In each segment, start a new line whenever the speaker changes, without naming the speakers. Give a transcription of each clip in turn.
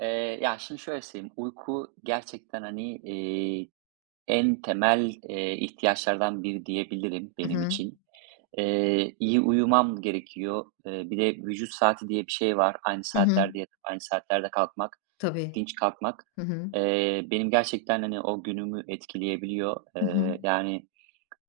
Ya, şimdi şöyle söyleyeyim, uyku gerçekten, hani, en temel, ihtiyaçlardan biri diyebilirim
Hı
benim
hı.
için. İyi uyumam gerekiyor. Bir de vücut saati diye bir şey var. Aynı
Hı hı.
saatlerde yatıp aynı saatlerde kalkmak,
Tabii.
dinç kalkmak,
Hı hı.
benim gerçekten, hani, o günümü etkileyebiliyor.
Hı hı.
Yani,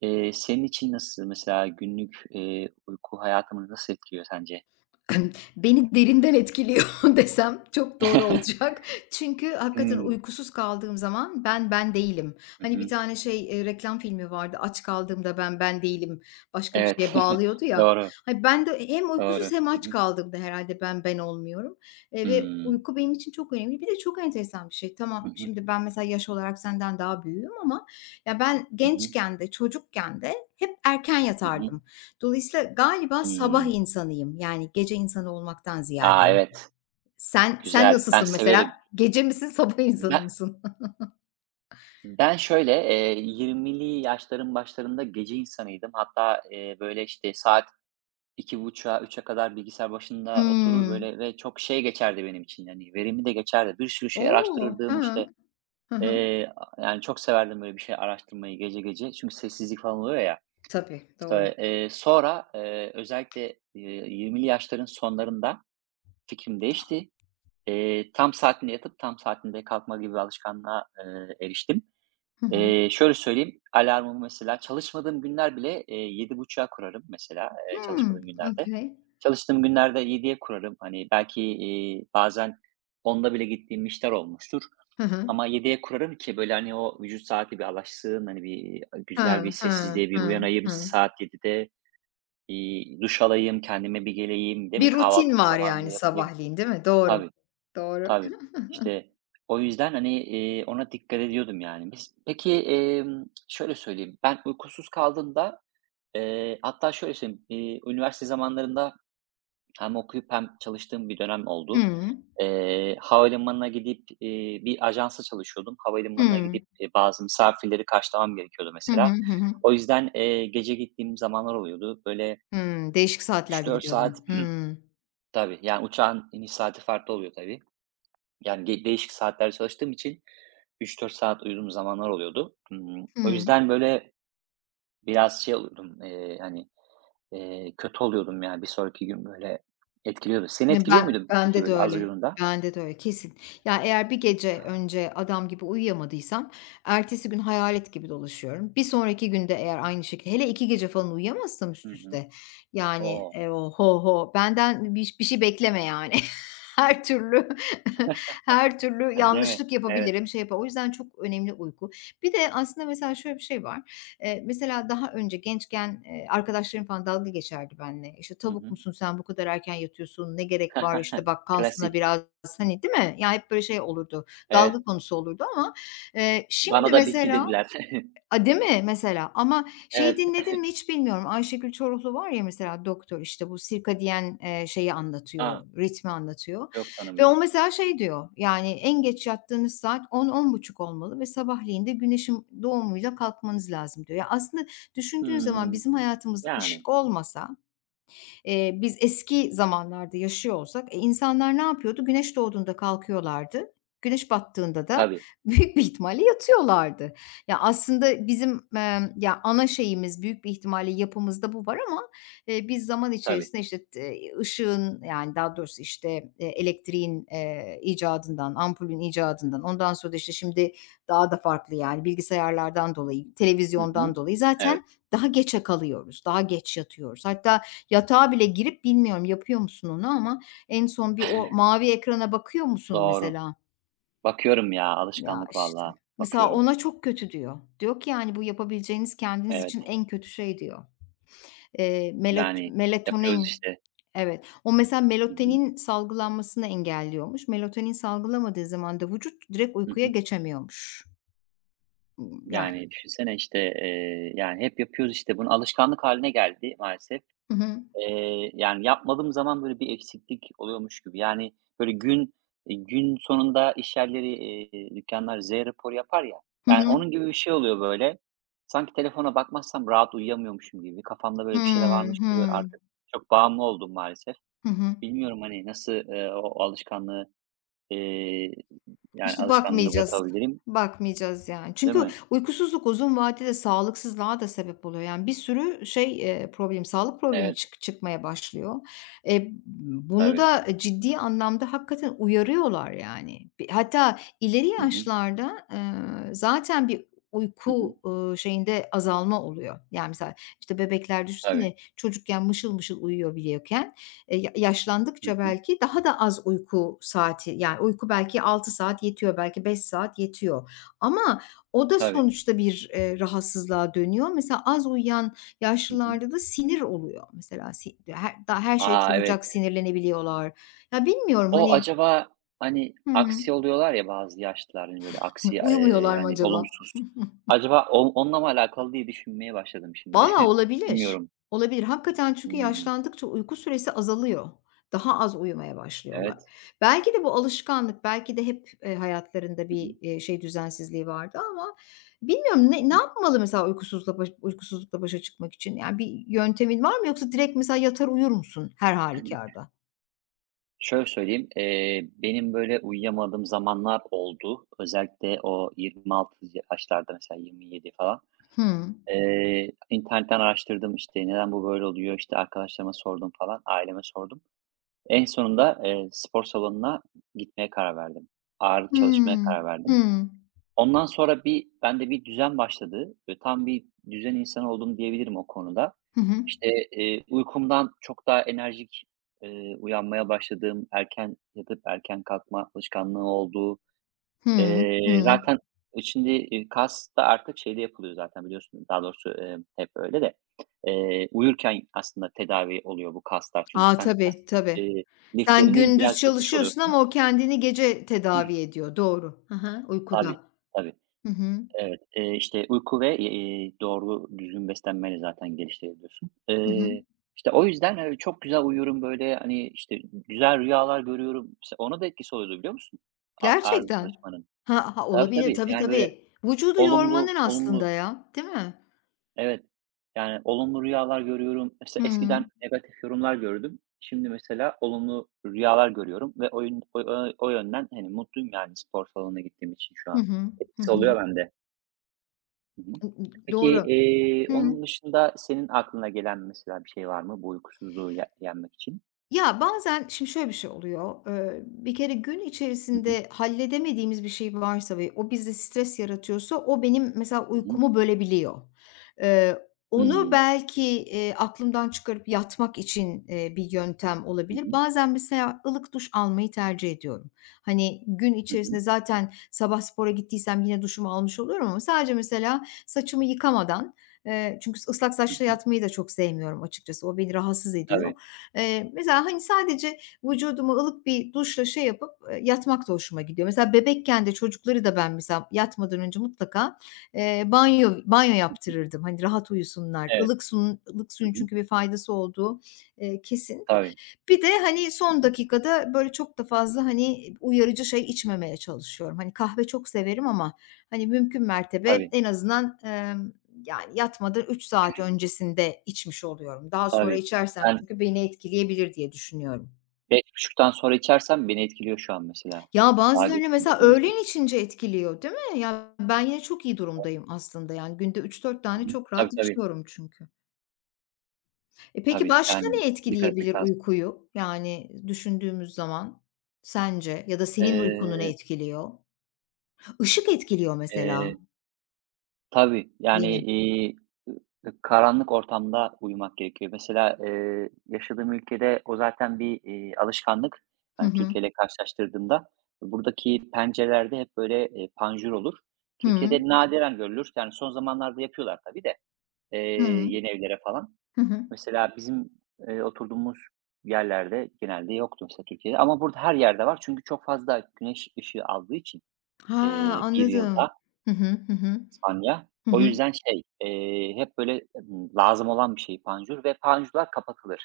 senin için nasıl mesela günlük, uyku hayatını nasıl etkiliyor sence?
Beni derinden etkiliyor desem çok doğru olacak. Çünkü hakikaten
Hımm.
uykusuz kaldığım zaman ben ben değilim.
Hı
Hani bir
hı.
tane şey, reklam filmi vardı, "Aç kaldığımda ben ben değilim." Başka bir şeye
Evet.
bağlıyordu ya.
Doğru.
Hani ben de hem
Doğru.
uykusuz hem
Hı
aç
hı.
kaldığımda herhalde ben ben olmuyorum, ve
Hımm.
uyku benim için çok önemli. Bir de çok enteresan bir şey.
Hı
Tamam,
hı.
şimdi ben mesela yaş olarak senden daha büyüğüm ama ya ben
Hı hı.
gençken de çocukken de hep erken
Hı hı.
yatardım. Dolayısıyla galiba sabah
Hımm.
insanıyım, yani gece insanı olmaktan ziyade.
A, evet.
Sen
Güzel. Ben
nasılsın mesela?
severim.
Gece misin, sabah insanı
Ben
mısın?
ben şöyle, 20'li yaşların başlarında gece insanıydım. Hatta, böyle, işte, saat 2.30'a 3'e kadar bilgisayar başında oturur,
Hımm.
böyle, ve çok şey geçerdi benim için, yani verimli de geçerdi. Bir sürü şey
O!
araştırırdım,
Ha.
işte,
Hı hı.
eee, yani, çok severdim böyle bir şey araştırmayı gece gece. Çünkü sessizlik falan oluyor ya.
Tabii, doğru.
İşte, sonra, özellikle, 20'li yaşların sonlarında fikrim değişti. Tam saatinde yatıp tam saatinde kalkma gibi bir alışkanlığa, eriştim.
Hı hı.
Şöyle söyleyeyim, alarmımı mesela çalışmadığım günler bile, 7.30'a kurarım mesela,
Hımm,
çalışmadığım günlerde.
okay.
Çalıştığım günlerde yediye kurarım. Hani, belki, bazen onda bile gittiğim işler olmuştur
Hı hı.
ama yediye kurarım ki böyle, hani, o vücut saati bir alışsın, hani, bir
Ha
güzel bir
hı,
sessizliğe bir
hı,
uyanayım
hı.
saat yedide. Duş alayım, kendime bir geleyim, değil mi?
Bir rutin
Kahvaltımı
var
zamanında
yani
yapayım.
sabahleyin, değil mi? Doğru.
Tabii.
Doğru.
Tabii. İşte, o yüzden, hani, ona dikkat ediyordum yani. Peki, şöyle söyleyeyim, ben uykusuz kaldığımda, hatta şöyle söyleyeyim, üniversite zamanlarında hem okuyup hem çalıştığım bir dönem oldu.
Hıı.
Havalimanına gidip, bir ajansa çalışıyordum. Havalimanına
Hıı.
gidip, bazı misafirleri karşılamam gerekiyordu
Hı hı,
mesela.
hı hı.
O yüzden, gece gittiğim zamanlar oluyordu. Böyle
Hıı, değişik
üç
saatlerde
dört saat
gidiyordun. Hıı.
Tabii, yani uçağın iniş saati farklı oluyor tabii. Yani, değişik saatlerde çalıştığım için 3-4 saat uyuduğum zamanlar oluyordu. O
Hıı.
yüzden, böyle, biraz şey oluyordum, hani, kötü oluyordum yani bir sonraki gün, böyle, etkiliyordu. Seni etkiliyor
Ben
muydu peki,
bende de
böyle, az
öyle,
uyuduğunda?
bende de öyle, kesin. Ya, eğer bir gece önce adam gibi uyuyamadıysam ertesi gün hayalet gibi dolaşıyorum. Bir sonraki günde eğer aynı şekilde hele 2 gece falan uyuyamazsam
Hı
üst
hı.
üste, yani,
O!
o ho ho, benden bir şey bekleme yani. Her türlü her türlü
Değil mi?
yanlışlık
Evet.
yapabilirim, şey yapa O yüzden çok önemli uyku. Bir de aslında mesela şöyle bir şey var. Mesela daha önce gençken, arkadaşlarım falan dalga geçerdi benimle. İşte,
Hı
"Tavuk
hı.
musun sen, bu kadar erken yatıyorsun, ne gerek var, işte, bak kalsana
Klasik.
biraz." Hani, değil mi? Ya, hep böyle şey olurdu, dalga
Evet.
konusu olurdu ama, şimdi
Bana da bitki
mesela.
dediler.
A, değil mi? Mesela ama şeyi
Evet.
dinledin mi hiç bilmiyorum. Ayşegül Çoruhlu var ya mesela doktor, işte, bu circadian, şeyi anlatıyor,
A!
ritmi anlatıyor
Yok,
ve o
tanımıyorum.
mesela şey diyor, yani, en geç yattığınız saat 10 buçuk olmalı ve sabahleyin de güneşin doğumuyla kalkmanız lazım diyor. Ya, aslında düşündüğün zaman
Hımm.
bizim hayatımızda
Yani.
ışık olmasa. Biz eski zamanlarda yaşıyor olsak, insanlar ne yapıyordu? Güneş doğduğunda kalkıyorlardı. Güneş battığında da
Tabii,
büyük bir ihtimalle yatıyorlardı. Ya, aslında bizim, ya, ana şeyimiz büyük bir ihtimalle yapımızda bu var ama, biz zaman
tabii.
içerisinde, işte, ışığın, yani, daha doğrusu, işte, elektriğin, icadından, ampulün icadından, ondan sonra da, işte, şimdi daha da farklı, yani, bilgisayarlardan dolayı,
Hı hı.
televizyondan dolayı
Evet.
zaten daha geçe kalıyoruz, daha geç yatıyoruz. Hatta. Yatağa bile girip bilmiyorum yapıyor musun onu ama en son bir o mavi ekrana bakıyor musun
Doğru.
mesela?
Bakıyorum ya,
Ya,
alışkanlık
işte.
vallahi.
Mesela
Bakıyorum.
ona çok kötü diyor. Diyor ki, yani, "Bu yapabileceğiniz kendiniz
Evet,
için en kötü şey." diyor. Melot
yani, yapıyoruz
melatonin.
işte.
Evet. O mesela
Hı hı.
melatonin salgılanmasını engelliyormuş. Melatonin salgılamadığı zaman da vücut direkt
Hı
uykuya
hı.
geçemiyormuş. Yani.
Yani, düşünsene, işte, yani, hep yapıyoruz işte bunun alışkanlık haline geldi maalesef.
Hı hı.
Yani, yapmadığım zaman böyle bir eksiklik oluyormuş gibi. Yani, böyle gün sonunda iş yerleri, dükkânlar Z raporu yapar ya,
Hı
yani,
hı.
onun gibi bir şey oluyor böyle. Sanki telefona bakmazsam rahat uyuyamıyormuşum gibi, kafamda böyle bir şeyler
Hımm.
varmış gibi
Hımm.
artık çok bağımlı oldum maalesef.
Hı hı.
Bilmiyorum, hani, nasıl, o alışkanlığı Eee, yani,
İşte
alışkanlığını
bakmayacağız.
bırakabilirim,
Bakmayacağız yani.
değil
Çünkü
mi?
uykusuzluk uzun vadede sağlıksızlığa da sebep oluyor. Yani bir sürü şey, problem, sağlık problemi
Evet,
çıkmaya başlıyor. E, bunu
tabii.
da ciddi anlamda hakikaten uyarıyorlar yani. Hatta ileri
Hı hı.
yaşlarda, zaten bir
Hı hı.
uyku, şeyinde azalma oluyor. Yani mesela, işte, bebekler
Tabii.
düşünsene çocukken mışıl mışıl uyuyor biliyorken. Ya
Hı
yaşlandıkça
hı.
belki daha da az uyku saati, yani, uyku belki 6 saat yetiyor, belki 5 saat yetiyor ama o da
Tabii.
sonuçta bir, rahatsızlığa dönüyor. Mesela az uyuyan
Hı hı.
yaşlılarda da sinir oluyor. Mesela si her da her şeye
A, evet.
çabucak sinirlenebiliyorlar. Ya, bilmiyorum,
O
hani.
acaba, hani,
Hı hı.
aksi oluyorlar ya bazı yaşlılar, hani, böyle aksi,
Uyumuyorlar mı
hani,
acaba?
olumsuz. Acaba o onunla mı alakalı diye düşünmeye başladım şimdi.
Valla olabilir.
Bilmiyorum.
Olabilir. Hakikaten çünkü
Hımm.
yaşlandıkça uyku süresi azalıyor. Daha az uyumaya başlıyorlar.
Evet.
Belki de bu alışkanlık, belki de hep, hayatlarında
Hı hı.
bir, şey düzensizliği vardı ama bilmiyorum
Hı
ne
hı.
yapmalı mesela uykusuzla baş uykusuzlukla başa çıkmak için? Yani bir yöntemin var mı yoksa direkt mesela yatar uyur musun her halükarda?
Şöyle söyleyeyim, benim böyle uyuyamadığım zamanlar oldu. Özellikle o 26 yaşlarda mesela 27 falan.
Hıı.
İnternetten araştırdım, işte, neden bu böyle oluyor, işte, arkadaşlarıma sordum falan, aileme sordum. En sonunda, spor salonuna gitmeye karar verdim. Ağırlık çalışmaya
Hıı.
karar verdim.
Hıı.
Ondan sonra bende bir düzen başladı ve tam bir düzen insanı oldum diyebilirim o konuda.
Hı hı.
İşte, uykumdan çok daha enerjik, uyanmaya başladığım, erken yatıp erken kalkma alışkanlığı oldu.
Hı. Hı.
Zaten şimdi, kas da artık şeyde yapılıyor zaten biliyorsun. Daha doğrusu, hep öyle de, uyurken aslında tedavi oluyor bu kaslar. Çünkü
A,
sen kas,
tabii, tabii.
eee,
Sen
liflerini biraz
gündüz
yapmış
çalışıyorsun
oluyorsun.
ama o kendini gece tedavi ediyor. Doğru. Hı hı,
Tabii,
uykuda.
tabii.
Hı hı.
Evet, işte uyku ve, doğru düzgün beslenmeyle zaten geliştirebiliyorsun.
Hı hı.
İşte o yüzden, çok güzel uyuyorum böyle, hani, işte güzel rüyalar görüyorum. Mesela ona da etkisi oluyordu biliyor musun? A, ağırlık
Gerçekten.
çalışmanın.
Ha ha,
Tabii,
olabilir.
tabii.
Tabii,
Yani böyle
tabii. Vücudu
olumlu
yormanın
olumlu.
aslında ya, değil mi?
Evet. Yani olumlu rüyalar görüyorum. İşte
Hıı.
eskiden negatif yorumlar gördüm. Şimdi mesela olumlu rüyalar görüyorum ve o yönden, hani, mutluyum yani spor salonuna gittiğim için şu
Hı
an.
hı. Hı
Etkisi
hı.
oluyor bende. Hı hı.
Hı.
Peki,
Doğru. Hı.
onun dışında senin aklına gelen mesela bir şey var mı bu uykusuzluğu yenmek için?
Ya, bazen şimdi şöyle bir şey oluyor, bir kere gün
Hı hı.
içerisinde halledemediğimiz bir şey varsa ve o bizde stres yaratıyorsa o benim mesela
Hı hı.
uykumu bölebiliyor. Eee, onu
Hımm.
belki, aklımdan çıkarıp yatmak için, bir yöntem
Hı
olabilir.
hı.
Bazen mesela ılık duş almayı tercih ediyorum. Hani, gün
Hı hı.
içerisinde zaten sabah spora gittiysem yine duşumu almış oluyorum ama sadece mesela saçımı yıkamadan, çünkü ıslak
Hı
saçla
hı.
yatmayı da çok sevmiyorum açıkçası, o beni rahatsız ediyor.
Tabii.
Mesela, hani, sadece vücudumu ılık bir duşla şey yapıp, yatmak da hoşuma gidiyor. Mesela bebekken de çocukları da ben mesela yatmadan önce mutlaka, banyo banyo
Hı hı.
yaptırırdım, hani, rahat uyusunlar.
Evet.
Ilık
Hı
suyun
hı.
çünkü bir faydası olduğu, kesin.
Tabii.
Bir de, hani,
Hı
son
hı.
dakikada, böyle, çok da fazla, hani, uyarıcı şey içmemeye çalışıyorum. Hani, kahve çok severim ama, hani, mümkün mertebe
Tabii,
en azından, yani, yatmadan 3 saat öncesinde içmiş oluyorum. Daha sonra
tabii.
içersem
Ben
çünkü beni etkileyebilir diye düşünüyorum.
5.30'dan sonra içersem beni etkiliyor şu an mesela.
Ya,
Daha
bazılarını
geç
mesela
uyuyorum o yüzden.
öğlen içince etkiliyor, değil mi? Ya, ben yine çok iyi durumdayım aslında, yani, günde üç dört
Hı
tane
hı.
çok
Tabii,
rahat
tabii.
içiyorum çünkü. E, peki
Tabii,
başka
yani
ne
dikkat
etkileyebilir
etmek lazım.
uykuyu? Yani düşündüğümüz zaman sence ya da senin uykunu ne
Eee,
etkiliyor? Işık etkiliyor mesela
eee, tabii, yani,
benim.
iii, ı karanlık ortamda uyumak gerekiyor. Mesela, yaşadığım ülkede o zaten bir, alışkanlık.
Hı
Hani,
hı.
Türkiye'yle karşılaştırdığımda buradaki pencerelerde hep böyle, panjur olur. Türkiye'de
Hıı.
nadiren görülür. Yani son zamanlarda yapıyorlar tabii de, eee,
Hıı.
yeni evlere falan.
Hı hı.
Mesela bizim, oturduğumuz yerlerde genelde yoktu mesela Türkiye'de ama burada her yerde var. Çünkü çok fazla güneş ışığı aldığı için,
Ha,
bir
anladım.
yılda
Hı hı. Hı hı.
İspanya.
Hı
O
hı.
yüzden şey, hep böyle, lazım olan bir şey panjur ve panjurlar kapatılır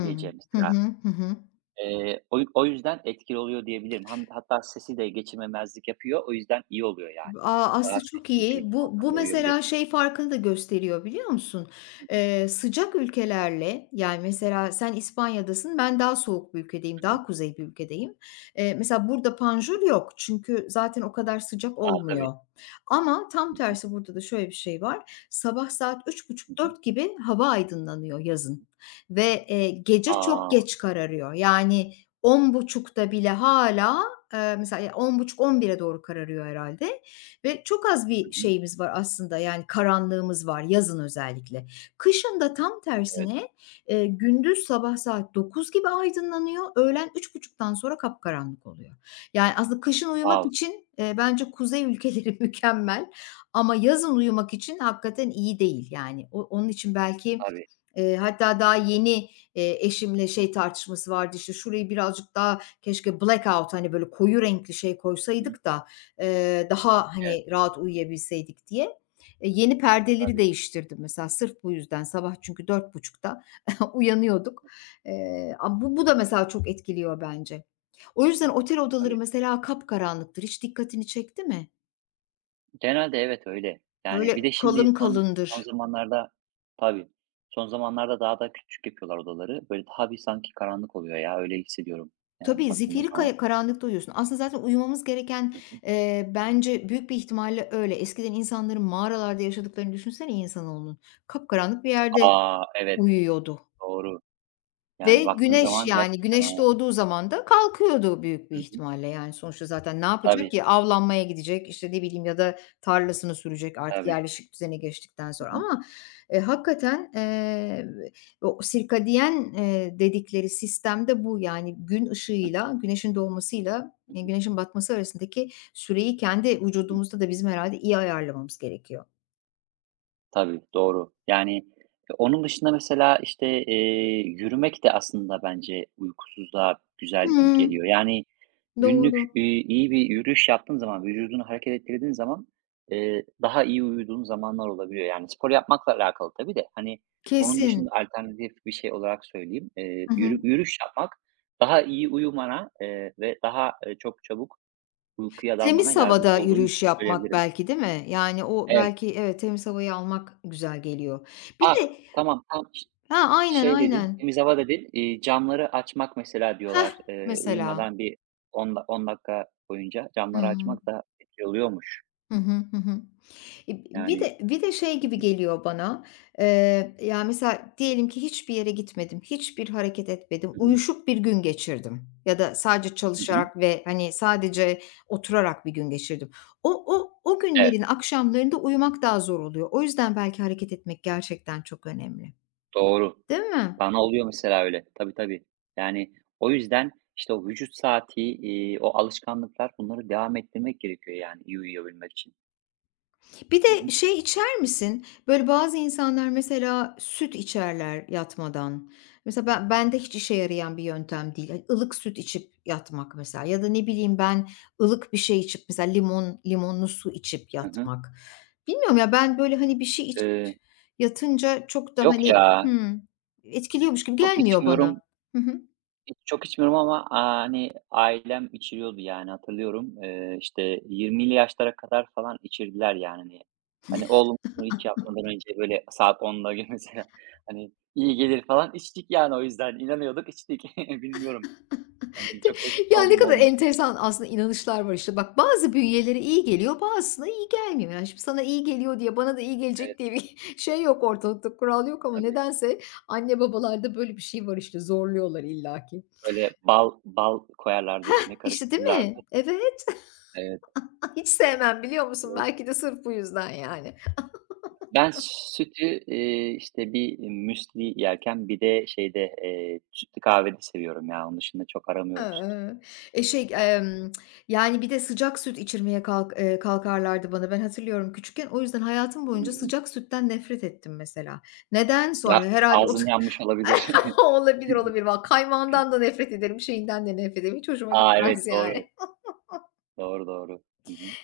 gece
Hı
mesela.
hı. Hı hı.
O yüzden etkili oluyor diyebilirim. Hatta sesi de geçirmemezlik yapıyor. O yüzden iyi oluyor yani.
A,
Daha
aslında çok
sessiz bir
iyi. Bu
ortamda
mesela
uyuyabiliyorsun.
şey farkını da gösteriyor biliyor musun? Sıcak ülkelerle, yani, mesela sen İspanya'dasın, ben daha soğuk bir ülkedeyim,
Hı
daha
hı.
kuzey bir ülkedeyim. Mesela burada panjur yok çünkü zaten o kadar sıcak
A, tabii.
olmuyor. Ama tam
Hı hı.
tersi burada da şöyle bir şey var. Sabah saat üç
Hı
buçuk
hı.
dört gibi hava aydınlanıyor yazın ve, gece çok
A!
geç kararıyor. Yani 10.30'da bile hala mesela 10.30 on bire doğru kararıyor herhalde. Ve çok az
Hı
bir
hı.
şeyimiz var aslında, yani karanlığımız var yazın özellikle. Kışın da tam
Evet.
tersine, gündüz sabah saat 9 gibi aydınlanıyor, öğlen 3.30'dan sonra kapkaranlık oluyor. Yani aslında kışın uyumak
Wow!
için, bence kuzey ülkeleri mükemmel ama yazın uyumak için hakikaten iyi değil yani. Onun için belki,
Tabii.
eee, hatta daha yeni, eşimle şey tartışması vardı, işte, "Şurayı birazcık daha keşke blackout, hani, böyle koyu renkli şey
Hı hı.
koysaydık da daha,
Evet.
hani, rahat uyuyabilseydik diye. Yeni perdeleri
Tabii,
değiştirdim mesela sırf bu yüzden. Sabah çünkü 4.30'da uyanıyorduk. A bu bu da mesela çok etkiliyor bence. O yüzden otel odaları
tabii.
mesela kapkaranlıktır. Hiç dikkatini çekti mi?
Genelde evet, öyle. Yani bir
Böyle
de şimdi
kalın
son
kalındır.
zamanlarda. Tabii. Son zamanlarda daha da küçük yapıyorlar odaları. Böyle daha bir sanki karanlık oluyor ya, öyle hissediyorum yani
Tabii,
baktığımız
zifiri
zaman.
karanlıkta uyuyorsun. Aslında zaten uyumamız gereken,
aa
eee, bence büyük bir ihtimalle öyle. Eskiden insanların mağaralarda yaşadıklarını düşünsene insanoğlunun. Kapkaranlık bir yerde
Evet,
uyuyordu.
doğru.
Ve
Yani baktığın
güneş,
zaman
yani,
gerçekten
güneş
ha.
doğduğu zaman da kalkıyordu büyük bir
Hı hı.
ihtimalle. Yani, sonuçta zaten ne yapacak
Tabii,
ki? Avlanmaya gidecek, işte, ne bileyim ya da tarlasını sürecek artık
tabii.
yerleşik düzene geçtikten sonra ama, hakikaten, o sirkadiyen, dedikleri sistemde bu. Yani, gün
Hı hı,
ışığıyla, güneşin doğmasıyla,
hı
eee,
hı,
güneşin batması arasındaki süreyi kendi
hı hı.
vücudumuzda da bizim herhalde iyi ayarlamamız gerekiyor.
Tabii, doğru. Yani onun dışında mesela, işte, yürümek de aslında bence uykusuzluğa güzel iyi
Hımm.
geliyor. Yani günlük,
Doğru.
iyi bir yürüyüş yaptığın zaman, vücudunu hareket ettirdiğin zaman, daha iyi uyuduğun zamanlar olabiliyor. Yani spor yapmakla alakalı tabii de. Hani onun
Kesin.
dışında alternatif bir şey olarak söyleyeyim.
Hı hı.
Yürüyüş yapmak daha iyi uyumana, ve daha, çok çabuk uykuya dalmana
Temiz
yardımcı
havada
olduğunu
yürüyüş yapmak
söyleyebilirim.
belki, değil mi? Yani, o
Evet.
belki evet, temiz havayı almak güzel geliyor. Bir
Ah,
de.
tamam, tam
Ha, aynen,
şey dedin,
aynen.
temiz hava dedin, camları açmak mesela
Heh,
diyorlar,
mesela.
uyumadan bir 10 da 10 dakika boyunca
Hı
camları
hı.
açmak da etkili oluyormuş.
Hı hı, hı hı. Bir
Yani.
de şey
Hı
gibi
hı.
geliyor bana, ya, mesela diyelim ki hiçbir yere gitmedim, hiçbir hareket etmedim,
Hı hı.
uyuşuk bir gün geçirdim ya da sadece
Hı hı.
çalışarak ve, hani, sadece oturarak bir gün geçirdim. O
Evet,
günlerin akşamlarında uyumak daha zor oluyor. O yüzden belki hareket etmek gerçekten çok önemli,
doğru.
değil mi?
Bana oluyor mesela öyle. Tabii, tabii. Yani o yüzden, işte, o vücut saati, o alışkanlıklar bunları devam ettirmek gerekiyor yani iyi uyuyabilmek için.
Bir
Hı
de
hı.
şey içer misin? Böyle bazı insanlar mesela süt içerler yatmadan. Mesela bende hiç işe yarayan bir yöntem değil. Hani ılık süt içip yatmak mesela ya da ne bileyim ben ılık bir şey içip mesela limonlu su içip
Hı hı.
yatmak. Bilmiyorum ya ben böyle hani bir şey içip
Eee,
yatınca çok da
Yok
hani,
ya,
hımm, etkiliyormuş gibi
çok
gelmiyor bana.
içmiyorum.
Hı hı.
Çok içmiyorum ama, hani, ailem içiriyordu, yani, hatırlıyorum. İşte 20'li yaşlara kadar falan içirdiler, yani, hani. Hani, "Oğlum bunu hiç yapmadan önce, böyle, saat 10'da gibi mesela, hani, iyi gelir." falan. İçtik yani, o yüzden. İnanıyorduk içtik. Bilmiyorum. Hani, çok etkisi
Ya,
oldu
ne
mu
kadar
olmadı.
enteresan aslında inanışlar var, işte. Bak, bazı bünyeleri iyi geliyor, bazısına iyi gelmiyor. Yani, şimdi sana iyi geliyor diye bana da iyi gelecek
Evet,
diye bir şey yok ortalıkta, kural yok ama
tabii.
nedense anne babalarda böyle bir şey var, işte, zorluyorlar illaki.
Böyle bal bal koyarlardı içine,
İşte, değil
karıştırırlardı.
mi? Evet.
Evet,
Hiç sevmem biliyor musun?
evet.
Belki de sırf bu yüzden, yani.
Ben sütü, işte bir müsli yerken bir de şeyde, sütlü kahvede seviyorum ya. Onun dışında çok aramıyorum sütü.
Hıı. E, şey, yani, bir de sıcak süt içirmeye kalkarlardı bana. Ben hatırlıyorum küçükken. O yüzden hayatım boyunca
Hımm.
sıcak sütten nefret ettim mesela. Neden
Ya,
sonra? Herhâlde o.
ağzın yanmış olabilir.
Olabilir, olabilir. Valla kaymağından da nefret ederim, şeyinden de nefret ederim. Hiç hoşuma
A,
gitmez
evet, doğru.
yani.
Doğru, doğru. Hı hı.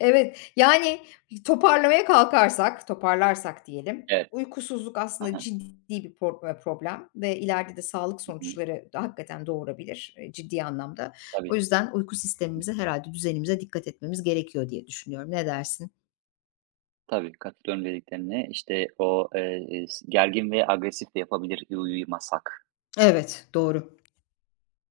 Evet, yani toparlamaya kalkarsak, toparlarsak diyelim,
Evet.
uykusuzluk
Hı
aslında
hı.
ciddi bir problem ve ileride de sağlık
Hı hı.
sonuçları da hakikaten doğurabilir, ciddi anlamda. O
Tabii,
yüzden uyku sistemimize herhalde düzenimize dikkat etmemiz gerekiyor diye düşünüyorum. Ne dersin?
tabii, katılıyorum dediklerine. İşte, o, s gergin ve agresif de yapabilir uyumasak.
Evet, doğru.